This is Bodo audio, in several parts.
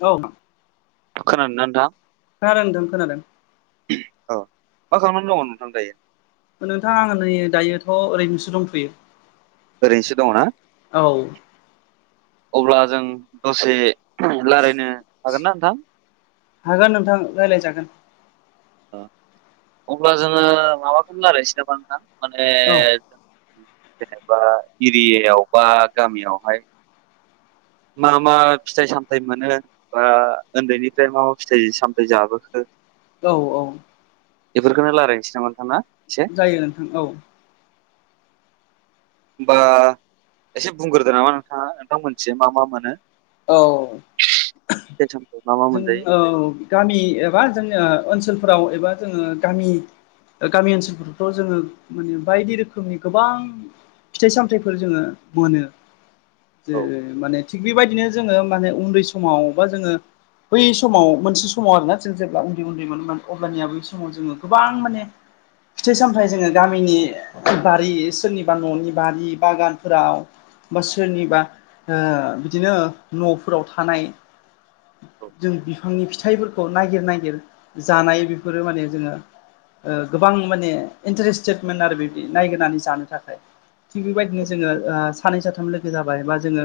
औ खोनादों नाथां? खोनादों नोंथां खोनादों। औ मा खालामनानै दङ नोंथां दायो? नोंथाङा नै दायोथ' ओरैनोसो दंथ'यो। ओरैनोसो दङ ना औ अब्ला जों दसे लारायनो हागोन ना नोंथां? हागोन नोंथां रायज्लायजागोन। ओ अब्ला जोङो माबाखोनो रायलायनोसै नामा नोंथां माने औ जेनेबा एरियायाव बा गामियावहाय मा मा फिथाइ सामथाइ मोनो बा उन्दैनिफ्राय मा मा फिथाइ सामथायाइ जाबोखो औ औ बेफोरखौनो रायनोस ना नोंथाङा? जायो नोंथां औ। होमबा एसे बुंग्रोदो नामा नोंथाङा नोंथां मोननिथिं मा मा मोनो। औ फिथाइ सामथाइ मा मा जों मोनजायो? औ गामि एबा जोंनि ओनसोलफोराव एबा जोङो गामि गामि ओनसोलफोरावथ' जोङो माने बायदि रोखोमनि गोबां फिथाइ सामथायाइफोर जोङो मोनो ज औ माने थिग बेबायदिनो जोङो माने उन्दै समाव बा जोङो बै समाव मोनसे समाव आरोना जों जेब्ला उन्दै उन्दै मोनोमोन अब्लानिया बै समाव जोङो गोबां माने फिथाइ सामथायाइ जोङो गामिनि बारि सोरनिबा न'नि बारि बागानफोराव बा सोरनिबा बिदिनो न'फोराव थानाय औ जों बिफांनि फिथाइफोरखौ नागिर नागिर जानाय बेफोरो माने जोङो गोबां माने इन्टारेस्टेडमोन आरो बिदि नायगिरनानै जानो थाखाय। थिग बेबायदिनो जोङो सानै साथाम लोगो जाबाय बा जोङो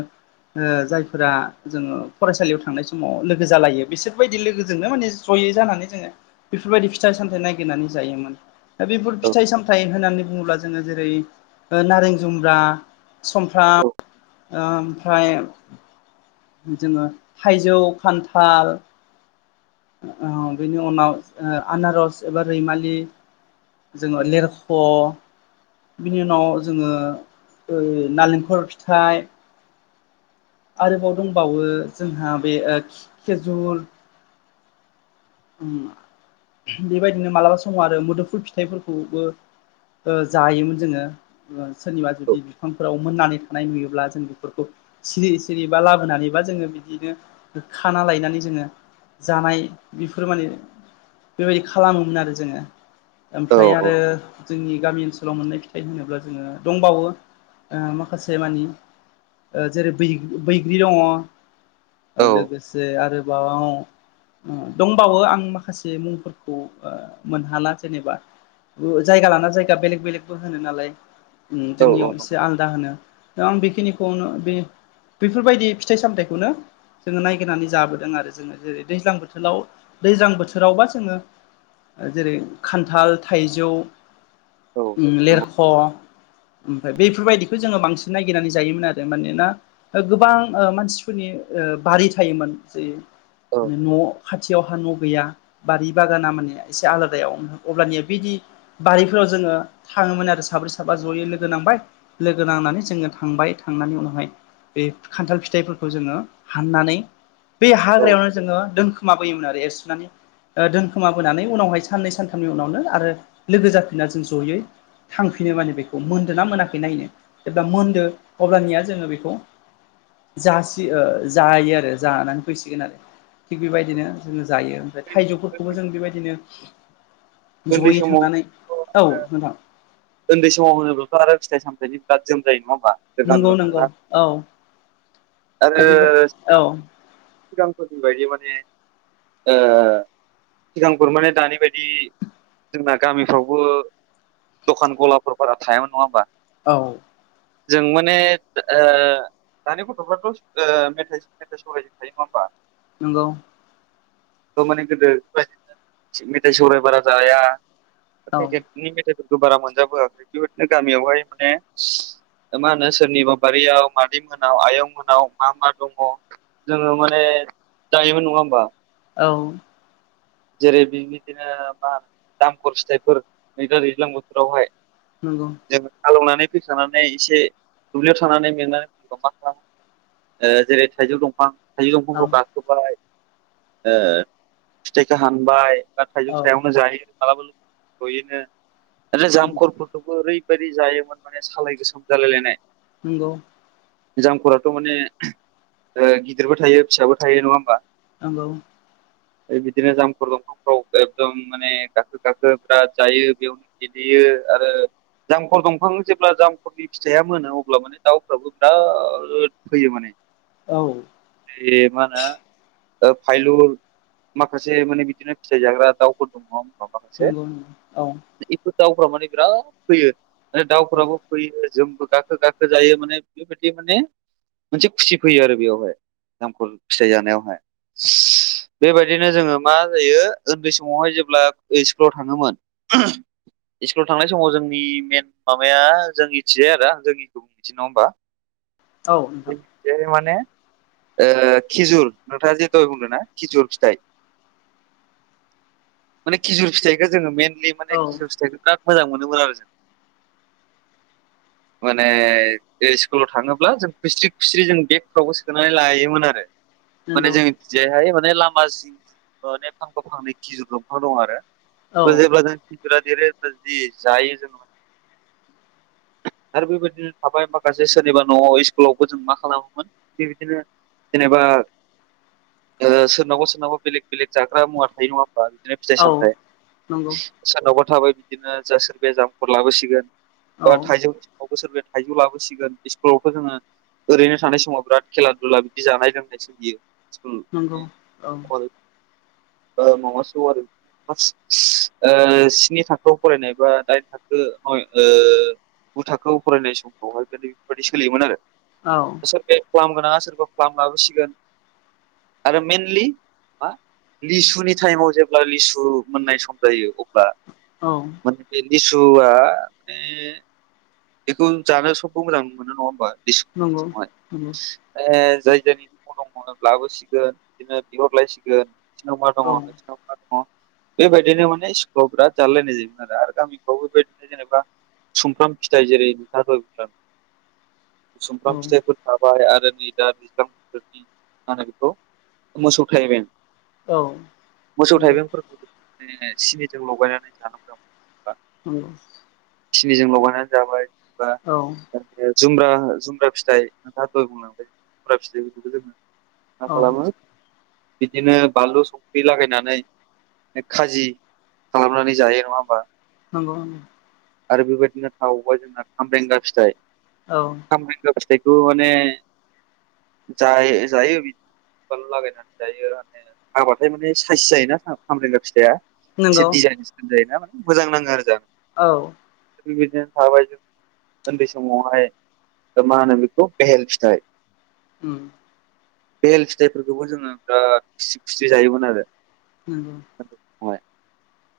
जायफोरा जोङो फरायसालियाव थांनाय समाव लोगो जालायो बिसोरबायदि लोगोजोंनो माने जयै जानानै जोङो बेफोरबायदि फिथाइ सामथायाइ नागिरनानै जायोमोन दा बेफोर औ फिथाइ सामथाइ होननानै बुङोब्ला जोङो जेरै ओ नारें जुम्ब्रा सुमफ्राम औ ओमफ्राय जोङो थाइजौ खान्थाल औ बेनि उनाव आनारस एबा रैमालि जोङो लिरख' बिनि उनाव जोङो नारेंखल फिथाइ आरोबाव दंबावो जोंहा बे खेजुर बेबायदिनो मालाबा समाव आरो मोदोमफुल फिथाइफोरखौबो जायोमोन जोङो। सोरनिबा औ जुदि बिफांफोराव मोननानै थानाय नुयोब्ला जों बेफोरखौ सिरि सिरिबा लाबोनानैबा जोङो बिदिनो खाना लायनानै जोङो जानाय बेफोर माने बेबायदि खालामोमोन आरो जोङो औ ओमफ्राय आरो औ जोंनि गामि ओनसोलाव मोननाय फिथाइ होनोब्ला जोङो दंबावो ओ माखासे मानि जेरै बै बैग्रि दंङ। औ लोगोसे आरोबाबाव उम दंबावो आं माखासे मुंफोरखौ मोनहाला जेनेबा। जायगा लाना जायगा बेलेग बेलेगबो होनो नालाय उम औ औ जोंनियाव एसे नंगौ आल दा होनो आं बेखिनिखौनो बे बेफोरबायदि फिथाइ सामथायाइखौनो जोङो नायगिरनानै जाबोदों आरो जोङो जेरै दैज्लां बोथोराव दैज्लां बोथोरावबा जोङो जेरै खान्थाल, थाइजौ औ लेरख' ओमफाय बेफोरबायदिखौ जोङो बांसिन ननायागिरनानै जायोमोन आरो मानोना। गोबां ओ मानसिफोरनि ओ बारि थायोमोन जि औ न' खाथियावहा न' गैया बारि बागाना माने एसे आलादायाव अब्लानिया बिदि बारिफोराव जोङो थाङोमोन आरो साब्रै साब्रा जयै लोगो नांबाय। लोगो नांनानै जोङो थांबाय थांनानै उनावहाय बे खान्थाल फिथाइफोरखौ जोङो हाननानै बे औ हाग्रायावनो जोङो दोन खोमा बोयोमोन आरो एर सुनानै ओ दोनखोमाबोनानै उनावहाय साननै सानथामनि उनावनो आरो लोगो जाफिना जों जयै थांफिनो माने बेखौ मोन्दो ना मोनाखै नायनो जेब्ला मोन्दो अब्लानिया जोङो बेखौ जासि जायो आरो जानानै फैसिगोन आरो। थिग बेबायदिनो जायो ओमफ्राय थाइजौफोरखौबो जों बेबायदिनो। उन्दै जयै समाव थांनानै औ नोंथां। उन्दै समाव होनोब्लाथ' आरो फिथाय सामथायनि बिराद जोम जायो नङा होमबा? जों नंगौ गामियाव नंगौ थाग्रा औ बेबा आरो सिगां। औ सिगांफोरनि बायदि माने। ओ सिगांफोर माने दानि बायदि जोंना गामिफ्रावबो। दखान गलाफोरफोरा थायामोन नङा होमबा? औ जों माने ओ दानि गथ'फ्राथ' ओ मेथाइ सेथाइजों थायो नङा होमबा? नोंगौ। माने गोदो मेथाइ सौराय बारा जाया। औ पेकेटनि मेथाइफोरखौ बारा मोनजाबोआखै बेबायदिनो गामियावहाय माने। मा होनो सोरनिबा बारियाव मादै मोनाव आयं मोनाव मा-मा दङ। जोङो माने जायोमोन नङा होमबा? औ जेरै बिबायदिनो मा दाम खर फिथाइफोर नैदा दैज्लां बोथोरावहाय। नंगौ। जों हालेवनानै फैखानानै एसे दुब्लियाव थानानै मेंनानै फैयोब्ला मा खालामो? जेरै थाइजौ दंफां थाइजौ औ दंफांखौ गाखोबाय। ओ फिथाइखौ हानबाय बा थाइजौ औ सायावनो जायो मालाबा ज'यैनो। नंगौ जामखरफोरखौबो ओरैबायदि जायोमोन माने सालाय गोसोम जालायलायनाय। नोंगौ। जामखरफोराथ' माने ओ गिदिरबो थायो फिसाबो थायो नङा होमबा? नोंगौ। बिदिनो जामखर दंफांफ्राव एकदम माने गाखो गाखो बिराद जायो बेयावनो। गेलेयो आरो जामखर दंफाङ जेब्ला जामखरनि। फिथाइया मोनो अब्ला माने दाउफ्राबो बिराद फैयो माने। औ बे माहोनो फाइलु। माखासे माने बिदिनो फिथाइ जाग्रा दाउफोर दङ [unintelligible] माखासे नंगौ औ [unintelligible] दाउफोरा माने बिराद फैयो माने दाउफोराबो फैयो जोंबो गाखो गाखो जायो माने बेबायदि माने मोनसे खुसि फैयो आरो बेयावहाय जामखल फिथाइ जानायावहाय। बेबायदिनो जोङो मा जायो उन्दै समावहाय जेब्ला ओ स्कुलाव थाङोमोन। इस्कुलाव थांनाय समाव जोंनि मेन माबाया जों मिथिबाय आरो जोंनिखौ [unintelligible] नङा होमबा? औ नोंथां [unintelligible] माने ओ खिजुर नोंथाङा जे दहाय बुंदों ना खिजुर फिथाइ। माने खिजुर फिथाइखौ जोङो मइेनलि औ माने खिजुर फिथाइखौ बिराद मोजां मोनोमोन आरो जों। माने बे स्कुलाव थाङोब्ला जों खुस्रि खुस्रि जों बेगफ्रावबो सोनानै लायोमोन आरो माने नंगौ जों जेहाय माने लामा जिं जिं ओ माने फांफा फांनै खिजिर दंफांफोर दं औ आरो। जेब्ला जों खिजुरा देरो होनब्ला जि‌ जायो जों। आरो बेबायदिनो थाबाय माखासे सोरनिबा न'आव इस स्कुलावबो जों मा खालामोमोन बेबायदिनो जेनेबा ओ सोरनावबा सोरनावबा बेलेग बेलेग जाग्रा मुवा थायो नङा होमबा, बिदिनो फिथाइ औ सामथाइ। नंगौ सोरनावबा थाबाय बिदिनो जा सोरबाया जामफोर लाबोसिगोन औ बा थाइजौ बावबो सोरबा थाइजौ लाबोसिगोन स्कुलावथ' जोङो ओरैनो थानाय समाव बिराद खेला दुला बिदि जानाय लोंनाय सोलियो नंगौ औ स्कुल [unintelligible] ओ म'म' सुप आरि [unintelligible] ओ स्नि थाखोआव फरायनाय बा दाइन थाखो नय ओ गु थाखोआव फरायनाय समावहाय [unintelligible] ओरैबायदि सोलियोमोन आरो। औ। सोरबाया फ्लाम गोनाङा सोरबा फ्लाम लाबोसिगोन आरो मेनलि मा लिसुनि टाइमाव जेब्ला लिसु मोननाय सम जायो अब्ला औ। माने बे लिसुआ माने बेखौ जानो सबबो मोजां मोनो नङा होमबा नंगौ [unintelligible] नंगौ ऐ जाय जायनि [unintelligible] लाबोसिगोन बिदिनो बिहरलायसिगोन। [unintelligible] मा दङ' औ नोंसिनाव? [unintelligible] बेबायदिनो माने स्कुलाव बिराद जालायलायनाय जायोमोन आरो। आरो गामिखौफोरावबो बेबायदिनो जेनेबा सुमफ्राम फिथाइ जेरै नोंथाङा दहाय बुंदोंमोन ना सुमफ्राम औ फिथाइखौ थाबाय आरो नै दा दैज्लां बोथोरनि मा होनो बेखौ मोसौ थायबें। औ मोसौ नंगौ थाइबेंफोर जेरैहाय सिनिजों लगायनानै जानो [unintelligible] ओम। सिनिजों लगायनानै जाबाय बा औ ओ जुमब्रा जुमब्रा फिथाइ नोंथाङा दहाय बुंलांबाय जुमब्रा फिथाइफोरखौबो मा औ खालामो, बिदिनो बानलु संख्रि लागायनानै बे खाजि खालामनानै जायो नङा होमबा? नंगौ ओं। आरो बेबायदिनो थाबावबाय जोंना खाम्रेंगा फिथाइ। औ। खामरेंगा फिथाइखौ माने जा-जायो। संख्रि बानलु लागायनानै जायो हाबाथाय माने साइस जायोना खामरेंगा फिथाइआ। एसे नंगौ डिजाइन सिन जायोना मोजां नाङो आरो जानो। औ। बिबायदिनो थाबाय उन्दै समावहाय ओ मा होनो बेखौ बेहेल फिथाइ उम। बेहेल फिथाइफोरखौबो जोङो ओ खुसि खुसि जायोमोन आरो। उम। उन्दै समावहाय।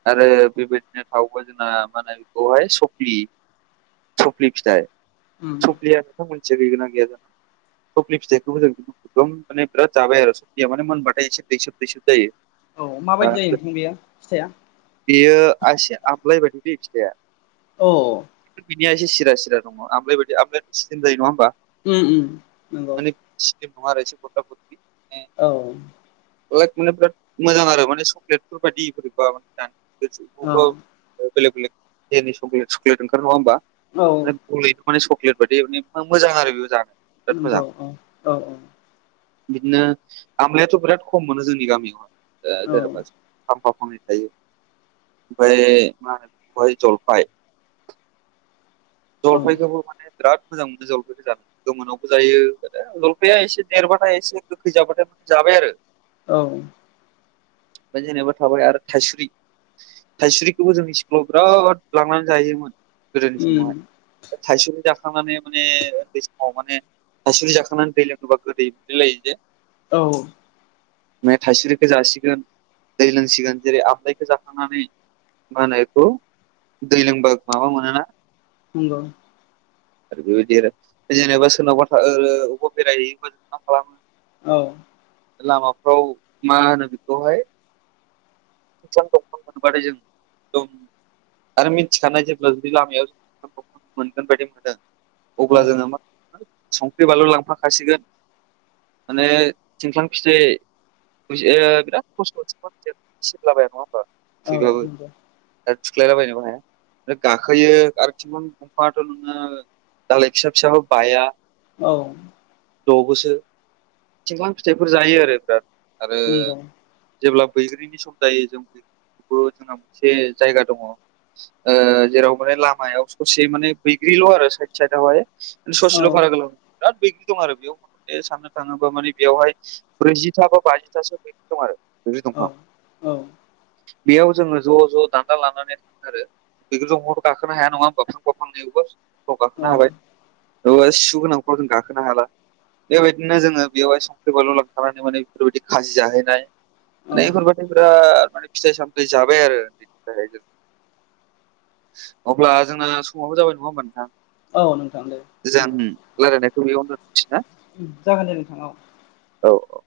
आरो बेबायदिनो थावोबा जोंना मा होने बेखौहाय सफि सफ्लि फिथाइ। उम सफ्लिया नथ' मोनथिया गैगोनां गैया जों सफ्लि फिथाइखौबो जों गोबां माने बिराद जाबाय आरो सफ्लिया माने मोनबाथाय एसे दैसोब दैसोब जायो। औ माबायदि जायो ओ [unintelligible] फिथाया? बेयो एसे आमलाय बायदि बे फिथाइआ। अ। बिनिया एसे सिरा सिरि दङ आमलायदि आमलाय एसे स्लिम जायो नङा होनोमबा? उम उम नंगौ। सिदों नङा आरो एसे मोफ्ला मोफ्लि औ। लाइक माने बिराद मोजां आरो माने चक्लेटफोर बायदि बोरैबा जानो [unintelligible] बेलेग बेलेग ग्रेबि सक्लेट सकलेट ओंखारो नङा होमबा? औ सलेथ मान सक्लेट बायदि मोजां आरो बेबो जानो बिराद मोजां नंगौ अ औ औ। बिदिनो आामलायाथ' बिराद खम मोनो जोंनि गामियाव। ओ औ जेन'बा फांफा फांनै थायो। ओमफ्राय फाय जलफाय औ उम जलफाइखौबो माने बिराद मोजां मोनो जलफाइखौ जानो। गोमोनावबो जायो जलफाया एसे देरबाथाय एसे गोखै जाबाथाय माने जाबाय आरो। औ। ओ जेनबा थाबाय आरो थाइसुरि थायसुरिखौबो जों स्कुलाव बिराद लांनानै जाहैयोमोन गोदोनि समावहाय। थाइसुरि जाखांनानै माने उनदै समाव माने थाइसुरि जाखांनानै दै लोङोबा गोदै मोनलाय लायो जे औ। मे थाइसुरिखौ जासिगोन दै लोंसिगोन जेरै आमलाायखौ जाखांनानै मानायखौ दैज्लांबा माबा मोनोना नोंग आरो बेबायदि आरो जेनेबा सोरनावबा थ अबेबा बेरायहैयोबा जों मा खालामो। औ। लामाफ्राव मा होनो बेखौहाय दंफां मोनबथाय जों आरो मिथिखानाय जेब्ला जुदि लामायाव मोनगोन बायदि मोनदों औ अब्ला जोङो मा संख्रि बानलु लांफाखासिगोन माने थिंख्लां फिथाइ बिराद खस्थ सिबलाबाय नङा होनबा थाबो नंगौ आरो थुख्लायलाबायनोबो हाया गाखोयो आरोथिं दंफाङाथ' नोङो दालाय फिसा फिसाबो बाया औ। द'बोसो थिंख्लां फिथाइफोर जायो आरो बिराद आरो नंगौ जेब्ला बैग्रिनि सम जायो जों बैग्रि जोंना मोनसे जायगा दङ जेराव माने लामायाव ससे माने बैग्रिल' आरो साइद साइदआवहाय औ ससेल' बारा गोलाव बिराद बैग्रि दं आरो बेयाव मे साननो थाङोब्ला माने बेयावहाय ब्रैजिथा बा बाजिथासो दं आरो बैग्रि औ दंफां। बेयाव जोङो ज' ज' दान्दा लानानै थांङो आरो। बेखौथ' महर' गाखोनो हाया नङा फांफा फांनैयावबो। फ्राव गाखोनो हाबाय औ बहा सिु गोनांफ्राव जों गाखोनो हाला बेबायदिनो जोङो बेवहाय सोरबा ललां थानानै माने बेफोरबायदि खाजि जाहैनाय। माने औ बेफोरबायादि बिराद माने फिथाइ सामथाय जाबाय आरो [unintelligible] अब्ला जोंना समावबो जाबाय नङा होमबा नोंथां औ नोंथां दे लारायनायखौ बेयावननो सै ना जागोन दे नोंथांनाव औ औ औ